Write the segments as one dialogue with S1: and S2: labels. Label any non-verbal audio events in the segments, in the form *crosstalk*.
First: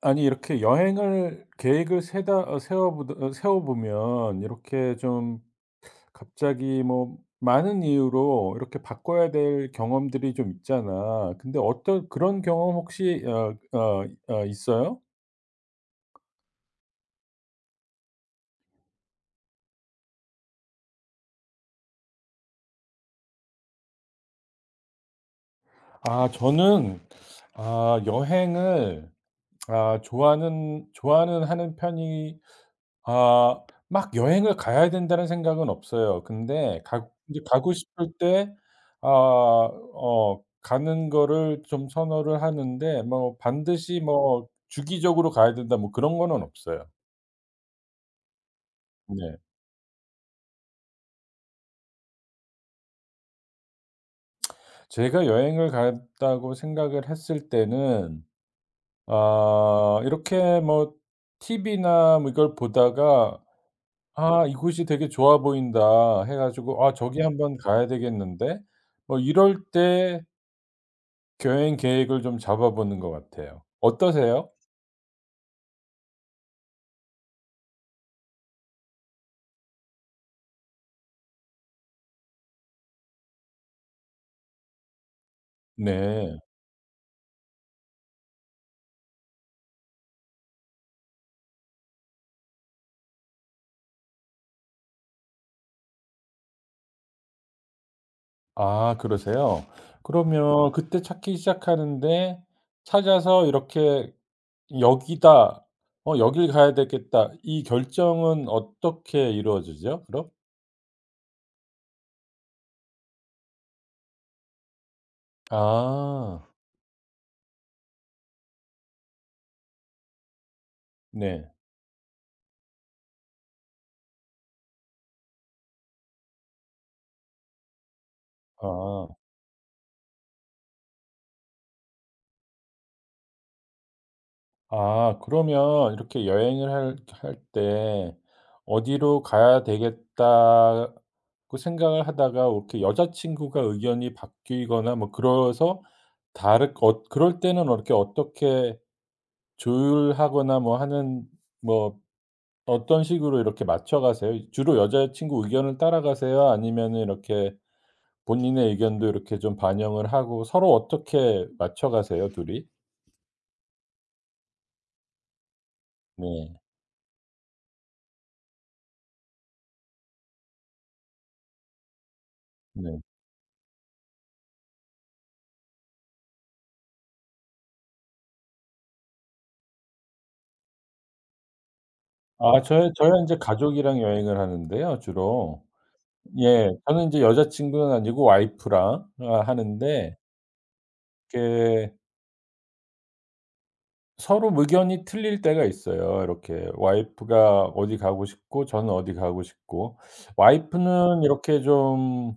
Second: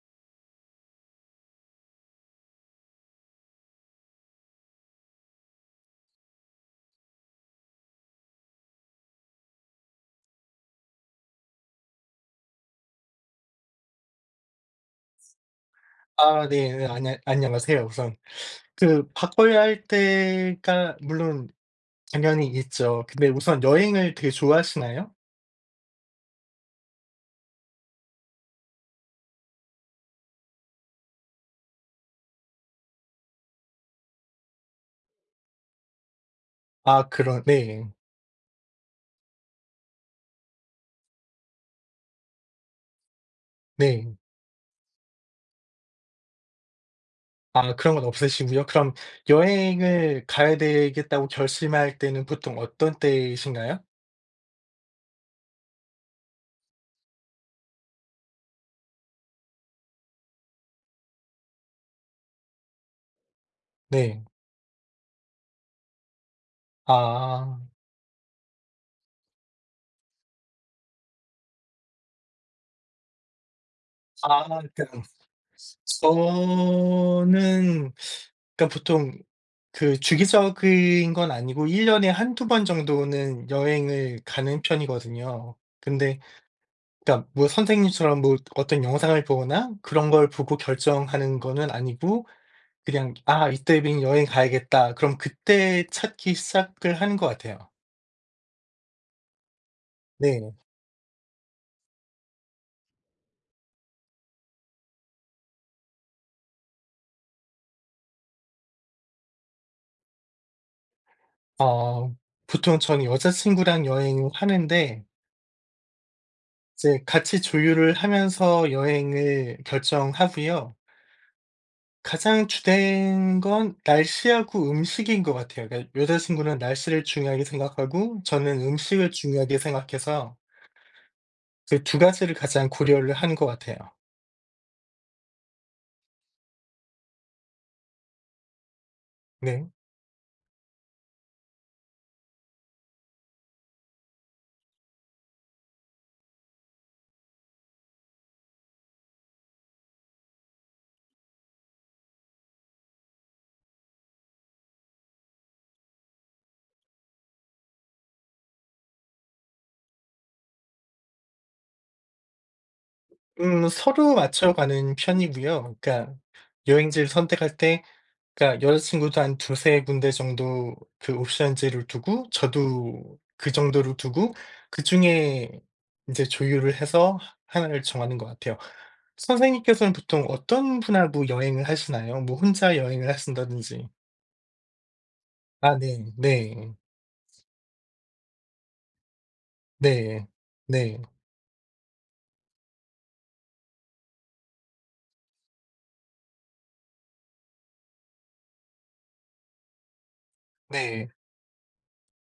S1: 아니 이렇게 여행을 계획을 세다 어 세워 보 어 세워 보면 이렇게 좀 갑자기 뭐 많은 이유로 이렇게 바꿔야 될 경험들이 좀 있잖아. 근데 어떤 그런 경험 혹시 있어요?
S2: 아 네. 네. 안녕하세요 우선. 그 바꿔야 할 때가 물론 당연히 있죠. 근데 우선 여행을 되게 좋아하시나요?
S1: 아 저는 아 여행을 아 좋아하는 좋아는 하는 편이 막 여행을 가야 된다는 생각은 없어요. 근데 가
S2: 아
S1: 이제
S2: 그런
S1: 가고
S2: 네.
S1: 싶을 때 아 가는 거를 좀 선호를 하는데 뭐 반드시
S2: 네.
S1: 뭐 '주기적으로 가야 된다.' 뭐 그런 거는 없어요.
S2: 아 그런 건 없으시고요. 그럼
S1: 네.
S2: 여행을 가야 되겠다고 결심할 때는 보통 어떤 때이신가요?
S1: 제가 여행을 간다고 생각을 했을 때는 이렇게 뭐 TV나 뭐 이걸 보다가
S2: 네.
S1: '아 이곳이 되게 좋아 보인다.' 해 가지고 '아 저기 한번
S2: 아.
S1: 가야 되겠는데?' 뭐 이럴 때 여행 계획을 좀 잡아보는 것 같아요.
S2: 아
S1: 어떠세요?
S2: 그럼 저는 그러니까 보통 그 주기적인 건 아니고 1 년에 한두 번 정도는 여행을 가는 편이거든요. 근데
S1: 네.
S2: 그러니까 뭐 선생님처럼 뭐 어떤 영상을 보거나 그런 걸 보고 결정하는 거는 아니고 그냥 '아 이때는 여행 가야겠다.' 그럼 그때 찾기 시작을 하는 것 같아요.
S1: 아 그러세요?
S2: 네.
S1: 그러면 그때 찾기 시작하는데 찾아서 이렇게 '여기다. 여길 가야 되겠다.' 이 결정은 어떻게 이루어지죠 그럼?
S2: 어 보통 저는 여자친구랑 여행을 하는데
S1: 아.
S2: 이제 같이 조율을 하면서 여행을 결정하고요.
S1: 네.
S2: 가장 주된 건 날씨하고 음식인 것 같아요. 그러니까 여자친구는 날씨를 중요하게 생각하고 저는
S1: 아.
S2: 음식을 중요하게 생각해서 그 두 가지를 가장 고려를 하는 것 같아요.
S1: 아 그러면 이렇게 여행을 할 때 '어디로 가야
S2: 네.
S1: 되겠다.'고 생각을 하다가 이렇게 여자친구가 의견이 바뀌거나 뭐 그래서 다르 어 그럴 때는 이렇게 어떻게 조율하거나 뭐 하는 뭐 어떤 식으로 이렇게 맞춰 가세요? 주로 여자친구 의견을 따라가세요? 아니면 이렇게 본인의 의견도 이렇게 좀 반영을 하고 서로 어떻게 맞춰 가세요 둘 이?
S2: 서로 맞춰가는 편이고요. 그러니까
S1: 네.
S2: 여행지를 선택할 때 그러니까 여자친구도 한 2-3 군데 정도 그 옵션제를 두고
S1: 네.
S2: 저도 그 정도를 두고 그중에 인제 조율을 해서 하나를 정하는 것 같아요. 선생님께서는 보통 어떤 분하고 여행을 하시나요? 뭐
S1: 아
S2: 혼자 여행을
S1: 저희는 인제
S2: 하신다든지.
S1: 가족이랑 여행을 하는데요 주로.
S2: 아 네.
S1: 예.
S2: 네.
S1: 저는 인제 여자친구는 아니고 와이프랑 하는데
S2: 네. 네.
S1: 이렇게 서로 의견이 틀릴 때가 있어요. 이렇게 와이프가 어디 가고 싶고 저는 어디 가고 싶고.
S2: 네.
S1: 와이프는 이렇게 좀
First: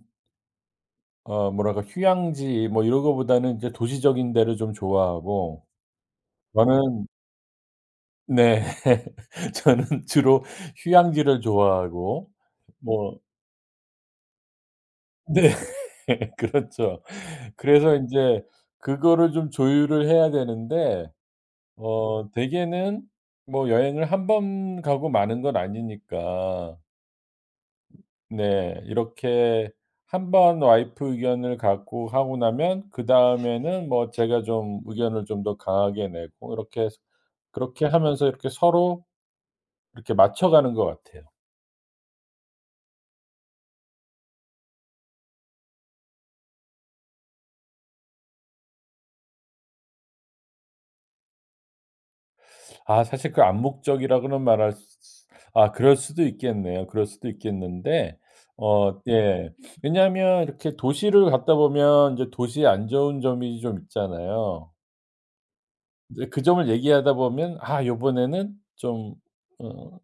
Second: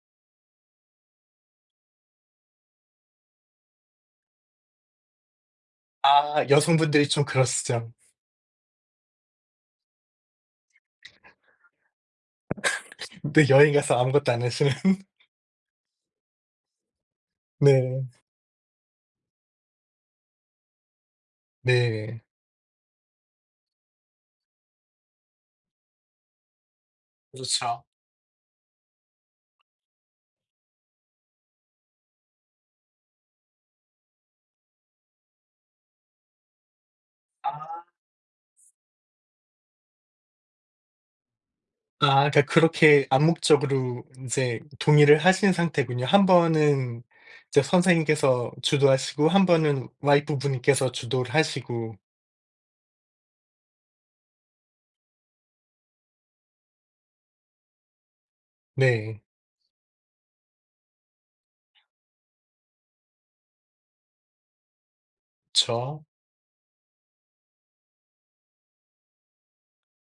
S1: 뭐랄까 휴양지 뭐 이런 거보다는 인제 도시적인 데를 좀 좋아하고
S2: 아 여성분들이
S1: 저는
S2: 좀 그러시죠.
S1: 네. *laughs* 저는 주로 휴양지를 좋아하고 뭐
S2: 네 여행 가서 아무것도 안 하시는. *laughs*
S1: 네. *laughs* 그렇죠. 그래서 이
S2: 네.
S1: 제 그거를 좀 조율을 해야 되는데
S2: 네.
S1: 대개는 뭐 여행을 한 번 가고 마는 건 아니니까
S2: 그렇죠.
S1: 네 이렇게 한 번 와이프 의견을 갖고 하고 나면 그다음에는 뭐 제가 좀 의견을 좀 더 강하게 내고 이렇게 그렇게
S2: 아.
S1: 하면서 이렇게 서로 이렇게 맞춰가는 것 같아요.
S2: 아 그러니까 그렇게 암묵적으로 이제 동의를 하신 상태군요. 한 번은 이제 선생님께서 주도하시고 한 번은 와이프분께서 주도를 하시고.
S1: 아 사실 그 암묵적이라고는 말할 수 아 그럴 수도 있겠네요. 그럴 수도 있겠는데
S2: 네.
S1: 예. 왜냐하면 이렇게 도시를 갔다 보면 이제 도시의 안 좋은 점이 좀 있잖아요.
S2: 그쵸.
S1: 이제 그 점을 얘기하다 보면 '아 요번에는 좀 어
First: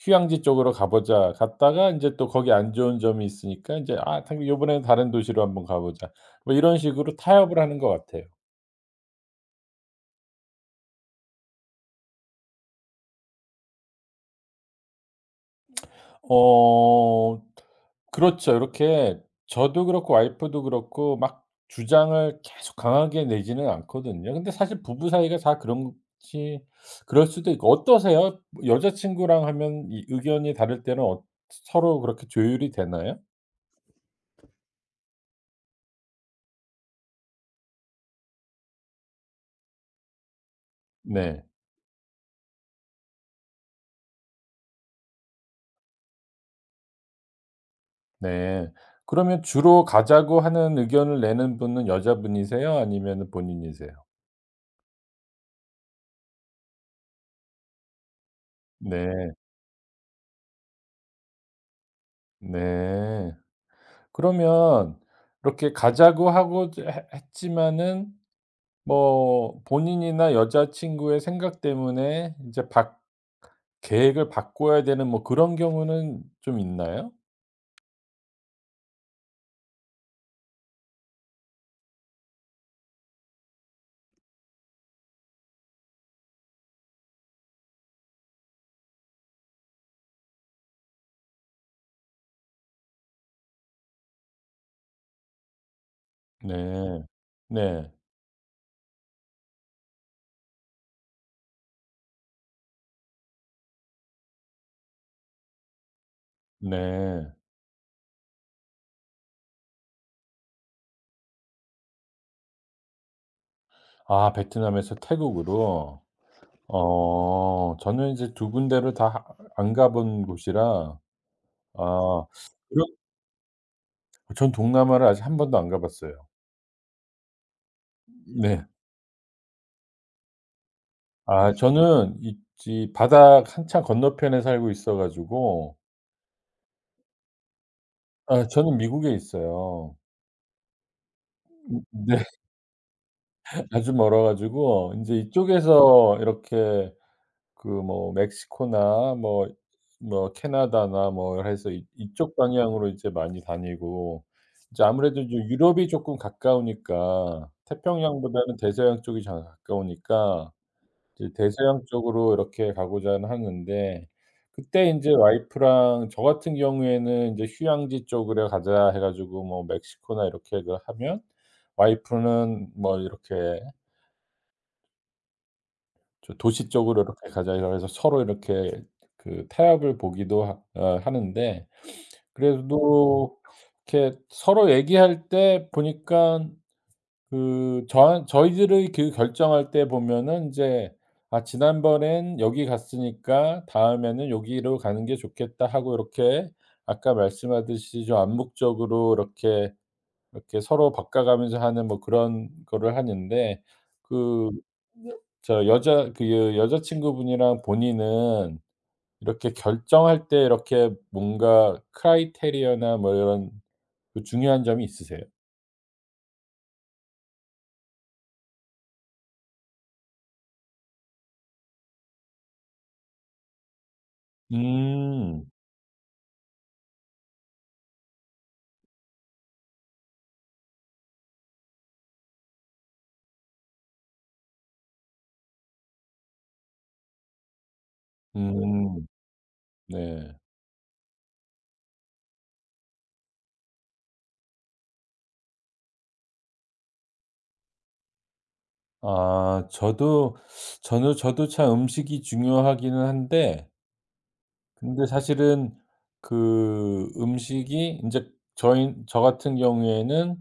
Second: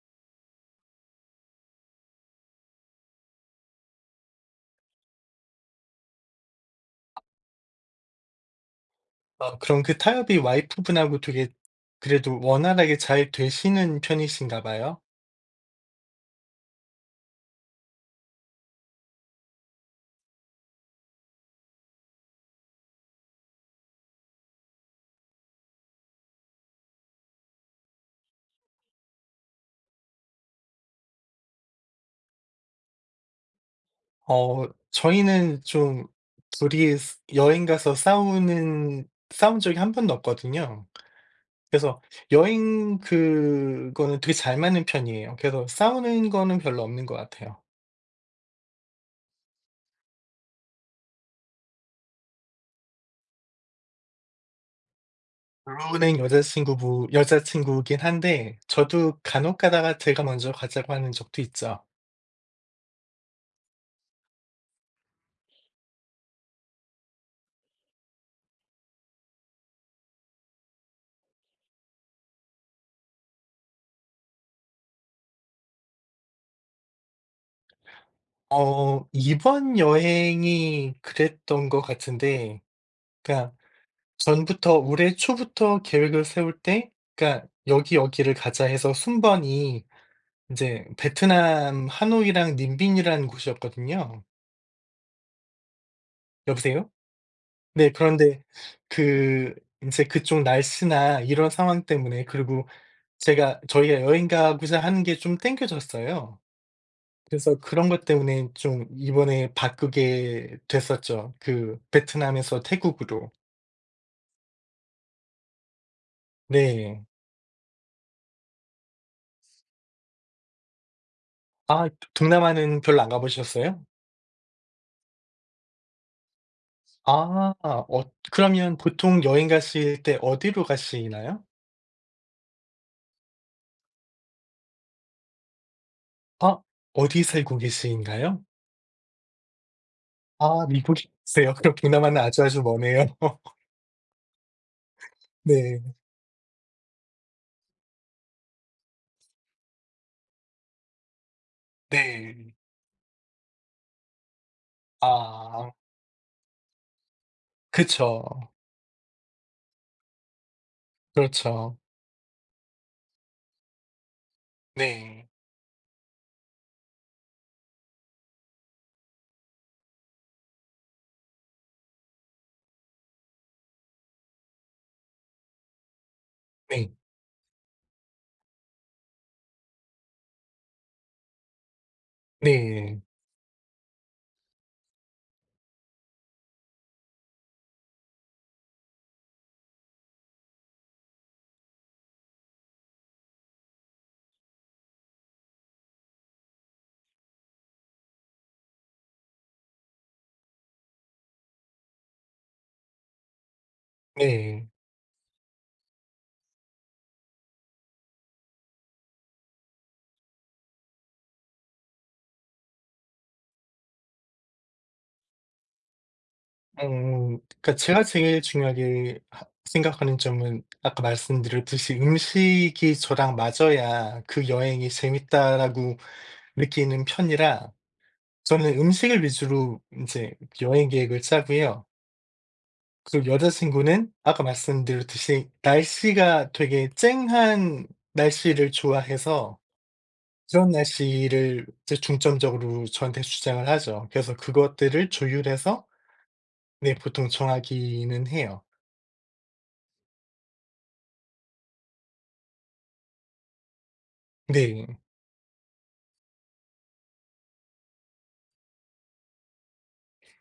S1: 휴양지 쪽으로 가 보자.' 갔다가 이제 또 거기 안 좋은 점이 있으니까 이제 '아 당 요번에는 다른 도시로 한번 가 보자.' 뭐 이런 식으로 타협을 하는 것 같아요.
S2: 아 그럼 그 타협이 와이프분하고 되게 그래도 원활하게 잘 되시는 편이신가 봐요?
S1: 어 그렇죠. 이렇게 저도 그렇고 와이프도 그렇고 막 주장을 계속 강하게 내지는 않거든요. 근데 사실 부부 사이가 다 그런지 그럴 수도 있고 어떠세요? 여자친구랑 하면 이 의견이 다를 때는 서로 그렇게 조율이 되나요?
S2: 어 저희는 좀 둘이 여행 가서 싸우는 싸운 적이 한 번도 없거든요.
S1: 네.
S2: 그래서 여행 그거는 되게 잘 맞는 편이에요. 그래서 싸우는 거는 별로 없는 것 같아요.
S1: 네. 그러면 주로 가자고 하는 의견을 내는 분은 여자분이세요? 아니면은 본인이세요?
S2: 루는 여자친구부 여자친구긴 한데 저도
S1: 네.
S2: 간혹 가다가 제가 먼저 가자고 하는 적도 있죠.
S1: 네. 그러면 이렇게 가자고 하고 저 해 했지만은 뭐 본인이나 여자친구의 생각 때문에 이제 박 계획을 바꿔야 되는 뭐 그런 경우는 좀 있나요?
S2: 어 이번 여행이 그랬던 것 같은데 그러니까 전부터 올해 초부터 계획을 세울 때 그러니까 "여기, 여기를 가자." 해서 순번이 이제 베트남 하노이랑 님빈이라는 곳이었거든요. 여보세요?
S1: 네.
S2: 네.
S1: 네.
S2: 그런데 그 인제 그쪽 날씨나 이런 상황 때문에 그리고 제가 저희가 여행 가고자 하는 게 좀 당겨졌어요.
S1: 네.
S2: 그래서 그런 것 때문에 좀 이번에 바꾸게 됐었죠. 그 베트남에서 태국으로.
S1: 아 베트남에서 태국으로.
S2: 네.
S1: 저는 이제 두 군데를 다 안 가본 곳이라
S2: 아
S1: 아
S2: 동남아는
S1: 그렇
S2: 별로 안 가 보셨어요?
S1: 전 동남아를 아직 한 번도 안 가 봤어요.
S2: 아. 어
S1: 네.
S2: 그러면 보통 여행 가실 때 어디로 가시나요?
S1: 아 저는 있지 바다 한참 건너편에 살고 있어 가지고
S2: 아 어디 살고 계신가요?
S1: 아 저는 미국에 있어요.
S2: 아 미국에 계세요. *laughs* 그럼 동남아는
S1: 네.
S2: 아주 아주 머네요. *laughs*
S1: 아주 멀어 가지고 인제
S2: 네.
S1: 이쪽에서 이렇게 그 뭐 멕시코나 뭐 캐나다나 뭐 해서 이 이쪽
S2: 네.
S1: 방향으로 이제 많이 다니고 이제 아무래도 이제
S2: 아
S1: 유럽이 쪼끔 가까우니까
S2: 그쵸.
S1: 태평양보다는 대서양 쪽이 잘 가까우니까 이제
S2: 그렇죠.
S1: 대서양 쪽으로 이렇게 가고자 하는데 그때 인제
S2: 네.
S1: 와이프랑 저 같은 경우에는 인제 '휴양지 쪽으로 가자.' 해 가지고 뭐 멕시코나 이렇게 그 하면 와이프는 뭐 이렇게 저 도시
S2: 네.
S1: 쪽으로 이렇게 가자 이러 해서 서로 이렇게 그 타협을 보기도 하 어 하는데
S2: 네.
S1: 그래도 이렇게 서로 얘기할 때 보니깐 그 저한 저희들의 그 결정할 때 보면은 인제 '아 지난번엔 여기 갔으니까 다음에는 여기로 가는 게 좋겠다.' 하고 이렇게 아까 말씀하듯이 좀 암묵적으로 이렇게 서로 바꿔가면서 하는 뭐 그런 거를 하는데 그
S2: 네.
S1: 저 여자 그 여자친구분이랑 본인은 이렇게 결정할 때 이렇게 뭔가 크라이테리어나 뭐 이런 그 중요한 점이 있으세요?
S2: 그러니까 제가 제일 중요하게 하 생각하는 점은 아까 말씀드렸듯이 '음식이 저랑 맞아야 그 여행이
S1: 음.
S2: 재밌다.'라고 느끼는 편이라 저는 음식을 위주로 인제 여행 계획을 짜고요. 그리고 여자친구는 아까 말씀드렸듯이 날씨가 되게 쨍한 날씨를
S1: 음.
S2: 좋아해서
S1: 네.
S2: 그런 날씨를 이제 중점적으로 저한테 주장을 하죠. 그래서 그것들을 조율해서 네 보통 정하기는 해요.
S1: 아 저도 참 음식이 중요하기는 한데
S2: 네.
S1: 근데 사실은 그 음식이 인제 저희 저 같은 경우에는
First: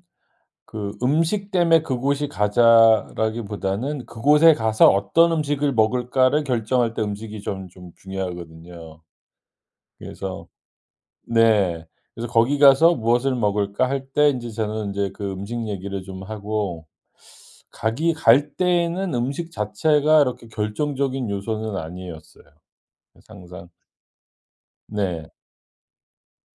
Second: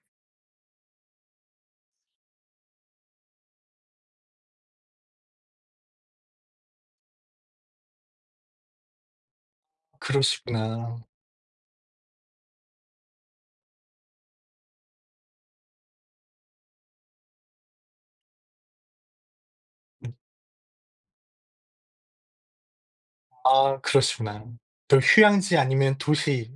S1: 그 음식 때문에 그곳이 가자라기보다는 그곳에 가서 '어떤 음식을 먹을까.'를 결정할 때 음식이 좀 중요하거든요. 그래서
S2: 그러시구나.
S1: 네. 그래서 "거기 가서 무엇을 먹을까?" 할 때 인제 저는 인제 그 음식 얘기를 좀 하고 가기 갈 때에는 음식
S2: 음.
S1: 자체가 이렇게 결정적인 요소는 아니었어요. 그래서 항상
S2: 아 그러시구나. 또
S1: 네.
S2: 휴양지 아니면 도시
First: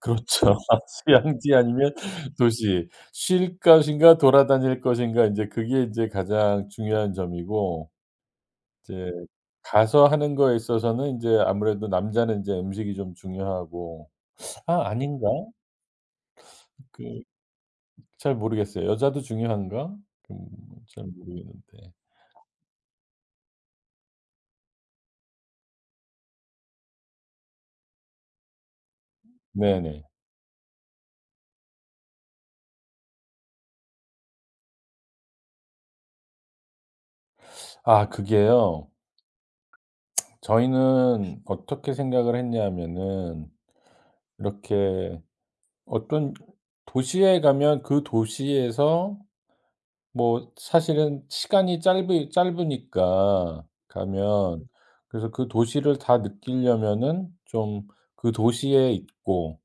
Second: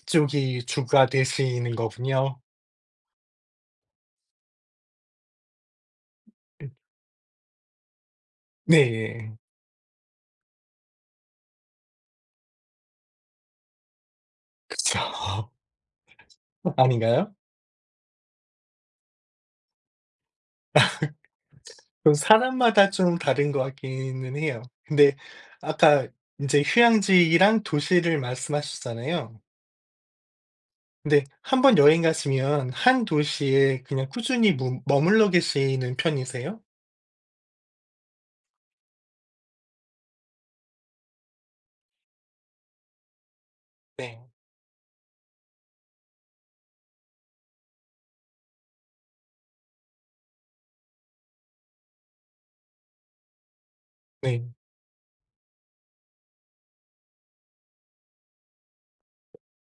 S1: 그렇죠. *laughs*
S2: 주가
S1: 휴양지
S2: 되시는
S1: 아니면
S2: 거군요.
S1: 도시. 쉴 것인가 돌아다닐 것인가 이제 그게 이제 가장
S2: 음
S1: 중요한 점이고 이제
S2: 네.
S1: 가서 하는 거에 있어서는 이제 아무래도 남자는 이제 음식이 좀 중요하고 아
S2: 그쵸.
S1: 아닌가?
S2: *laughs*
S1: 그
S2: 아닌가요?
S1: 잘 모르겠어요. 여자도 중요한가? 음 잘 모르겠는데.
S2: 그 사람마다 좀 다른 것 같기는 해요. 근데 아까 인제 휴양지랑 도시를 말씀하셨잖아요.
S1: 네네.
S2: 근데 한번 여행 가시면 한 도시에 그냥 꾸준히 무 머물러 계시는 편이세요?
S1: 아 그게요. 저희는 어떻게 생각을 했냐면은
S2: 네.
S1: 이렇게 어떤 도시에 가면 그 도시에서 뭐 사실은 시간이 짧으니까
S2: 네.
S1: 가면 그래서 그 도시를 다 느끼려면은 좀 그 도시에 있고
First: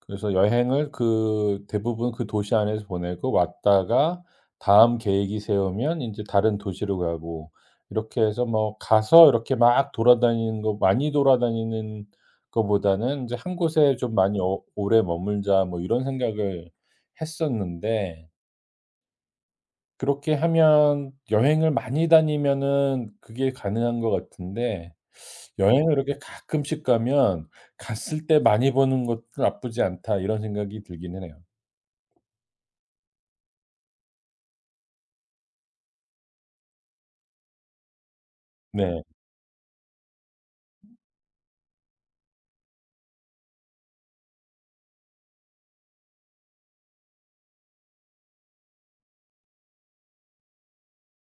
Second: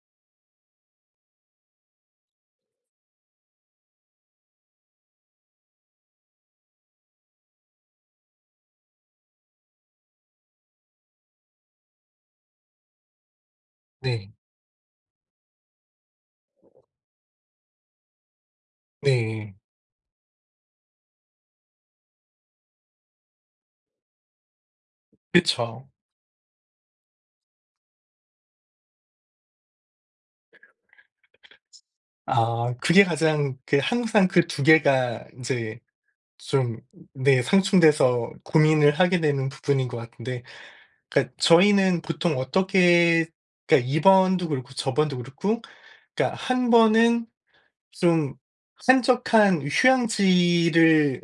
S1: 그래서 여행을 그 대부분 그 도시 안에서 보내고 왔다가 다음 계획이 세우면 이제 다른 도시로 가고 이렇게 해서 뭐 가서 이렇게 막 돌아다니는 거 많이 돌아다니는 거보다는 이제 '한 곳에 좀
S2: 네.
S1: 많이 오래 머물자.' 뭐 이런 생각을 했었는데
S2: 네.
S1: 그렇게 하면 여행을 많이 다니면은 그게 가능한 것 같은데
S2: 그쵸.
S1: 여행을 이렇게 가끔씩 가면 '갔을 때 많이 보는 것도 나쁘지 않다.' 이런 생각이 들긴 해요.
S2: 아 그게 가장 그 항상 그 두 개가 이제 좀 네 상충돼서 고민을
S1: 네.
S2: 하게 되는 부분인 것 같은데 그러니까 저희는 보통 어떻게 그러니까 이번도 그렇고 저번도 그렇고 그러니까 한 번은 좀 한적한 휴양지를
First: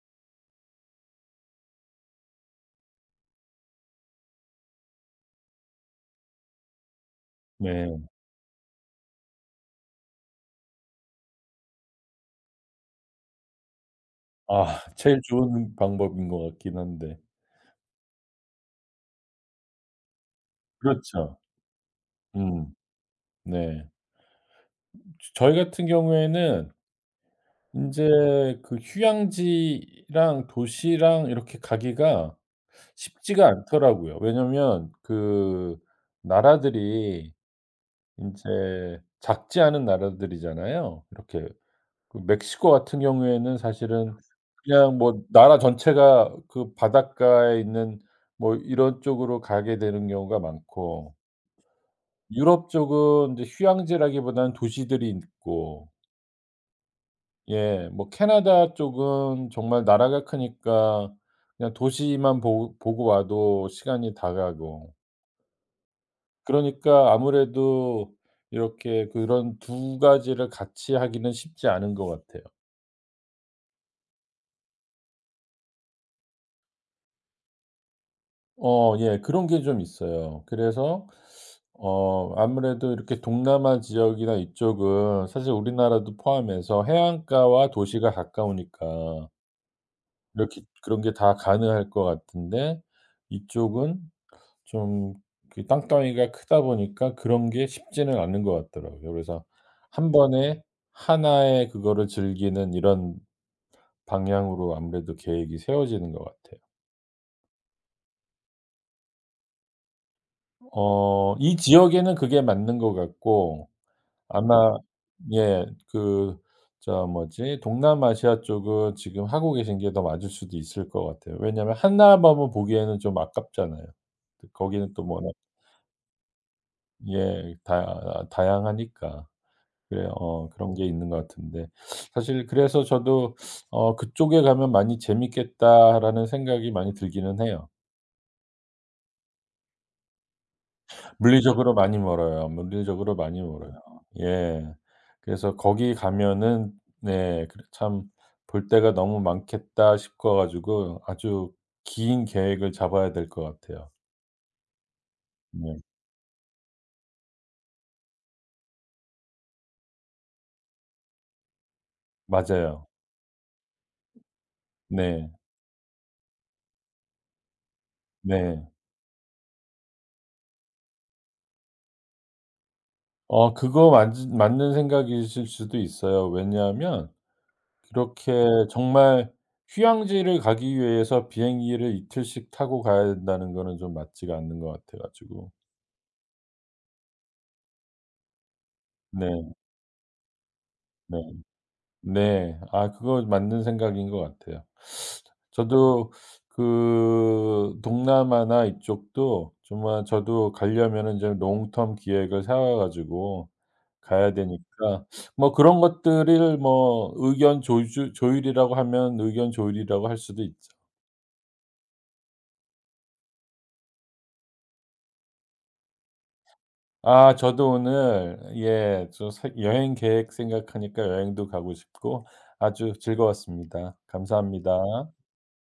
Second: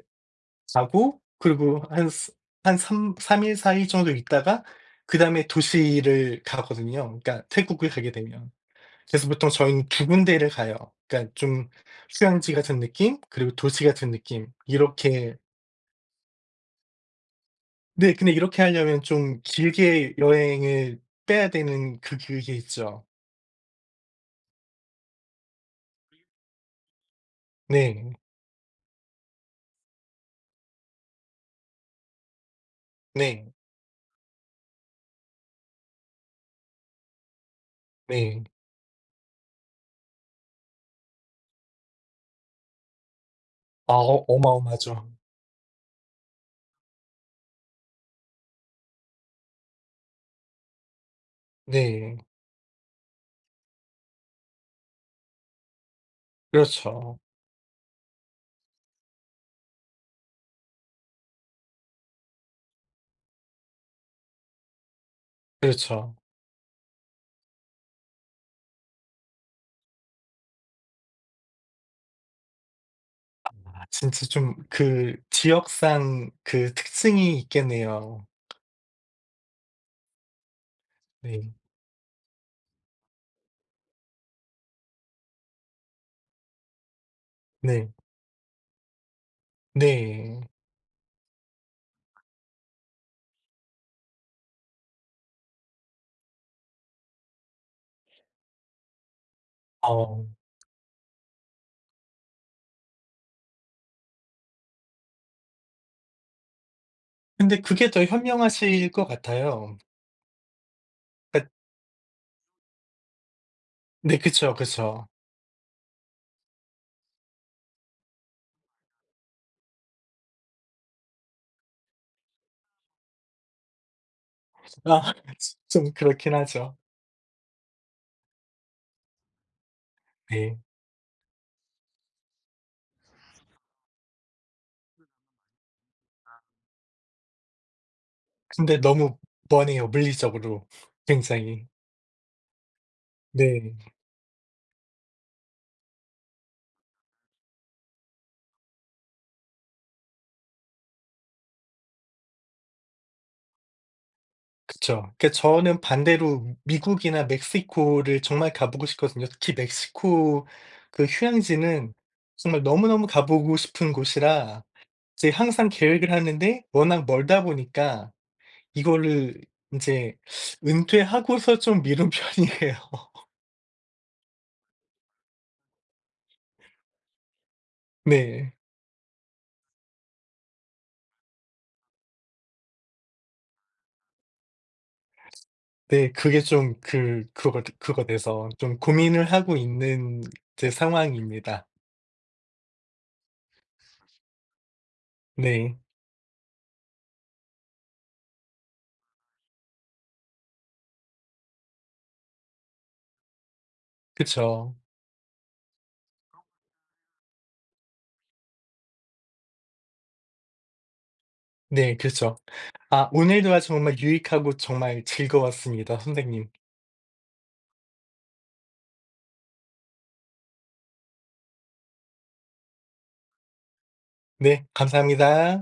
S2: 자고 그리고 한 스 한 삼 3일사일 정도 있다가 그다음에 도시를 가거든요, 그러니까 태국을
S1: 네.
S2: 가게 되면. 그래서 보통 저희는 두 군데를 가요. 그러니까 좀 휴양지 같은 느낌 그리고 도시 같은 느낌
S1: 아 제일
S2: 이렇게
S1: 좋은 방법인 것 같긴 한데.
S2: 네 근데 이렇게 하려면 좀 길게 여행을
S1: 그렇죠.
S2: 빼야 되는 그 그게
S1: 음.
S2: 있죠.
S1: 네. 저희 같은 경우에는
S2: 네.
S1: 인제 그 휴양지랑 도시랑 이렇게 가기가 쉽지가
S2: 네.
S1: 않더라고요. 왜냐면 그 나라들이
S2: 네.
S1: 인제 작지 않은 나라들이잖아요. 이렇게 그 멕시코 같은 경우에는
S2: 아
S1: 사실은
S2: 어
S1: 그냥
S2: 어마어마하죠.
S1: 뭐 나라 전체가 그 바닷가에 있는 뭐 이런 쪽으로 가게 되는 경우가 많고
S2: 네.
S1: 유럽 쪽은 이제 휴양지라기보다는 도시들이 있고
S2: 그렇죠.
S1: 예 뭐 캐나다 쪽은 정말 나라가 크니까 그냥 도시만 보 보고 와도 시간이 다 가고
S2: 그렇죠.
S1: 그러니까 아무래도 이렇게 그런 두 가지를 같이 하기는 쉽지 않은 것 같아요.
S2: 진짜 좀 그 지역상 그 특징이 있겠네요.
S1: 예. 그런 게 좀 있어요. 그래서
S2: 네.
S1: 아무래도 이렇게 동남아 지역이나 이쪽은 사실 우리나라도 포함해서 해안가와
S2: 네.
S1: 도시가 가까우니까
S2: 네.
S1: 이렇게 그런 게 다 가능할 것 같은데 이쪽은 좀 그 땅덩이가 크다 보니까 그런 게 쉽지는 않은 것 같더라고요. 그래서 한
S2: 어.
S1: 번에 하나의 그거를 즐기는 이런 방향으로 아무래도 계획이 세워지는 것 같아요.
S2: 근데 그게 더 현명하실 것 같아요. 그러니까
S1: 이 지역에는 그게 맞는 것 같고
S2: 네 그쵸,
S1: 아마
S2: 그쵸.
S1: 예 그 저 뭐지 동남아시아 쪽은 지금 하고 계신 게 더 맞을 수도 있을 것 같아요. 왜냐하면 나 범은 보기에는 좀 아깝잖아요. 거기는 또
S2: 아
S1: 워낙
S2: *laughs* 좀 그렇긴 하죠.
S1: 예 다 다양하니까. 그래요.
S2: 네.
S1: 그런 게 있는 것 같은데 사실 그래서 저도 '그쪽에 가면 많이 재밌겠다.'라는 생각이 많이 들기는 해요.
S2: 근데 너무 머네요, 물리적으로 굉장히.
S1: 물리적으로 많이 멀어요. 물리적으로 많이 멀어요.
S2: 네.
S1: 예. 그래서 거기 가면은 네 그래 참 '볼 데가 너무 많겠다.' 싶어 가지고 아주 긴 계획을 잡아야 될 것 같아요.
S2: 그쵸. 그러니까
S1: 네.
S2: 저는 반대로 미국이나 멕시코를 정말 가 보고 싶거든요. 특히 멕시코 그 휴양지는 정말
S1: 맞아요.
S2: 너무너무 가 보고 싶은 곳이라 이제
S1: 네.
S2: 항상 계획을 하는데 워낙 멀다 보니까
S1: 네.
S2: 이거를 인제 은퇴하고서 좀 미룬 *laughs* 편이에요.
S1: 그거 맞즈 맞는 생각이실 수도 있어요. 왜냐하면 그렇게
S2: 네.
S1: 정말 휴양지를 가기 위해서 비행기를 이틀씩 타고 가야 된다는 거는 좀 맞지가 않는 것 같아 가지고.
S2: 네. 그게 좀 그 그거가 그거 돼서 좀 고민을
S1: 네.
S2: 하고 있는 이제
S1: 네.
S2: 상황입니다.
S1: 네. 아 그거 맞는 생각인 것 같아요.
S2: 네.
S1: 저도 그 동남아나 이쪽도 정말 저도 가려면은 이제 롱텀 기획을 세워 가지고 가야
S2: 그쵸.
S1: 되니까 뭐 그런 것들을 뭐 의견 조주 조율이라고 하면 의견 조율이라고 할 수도 있죠.
S2: 네. 그쵸. 아 오늘 대화 정말 유익하고 정말 즐거웠습니다, 선생님.
S1: 아 저도 오늘 예 저 새 여행 계획 생각하니까 여행도 가고 싶고 아주 즐거웠습니다.
S2: 네.
S1: 감사합니다.
S2: 감사합니다.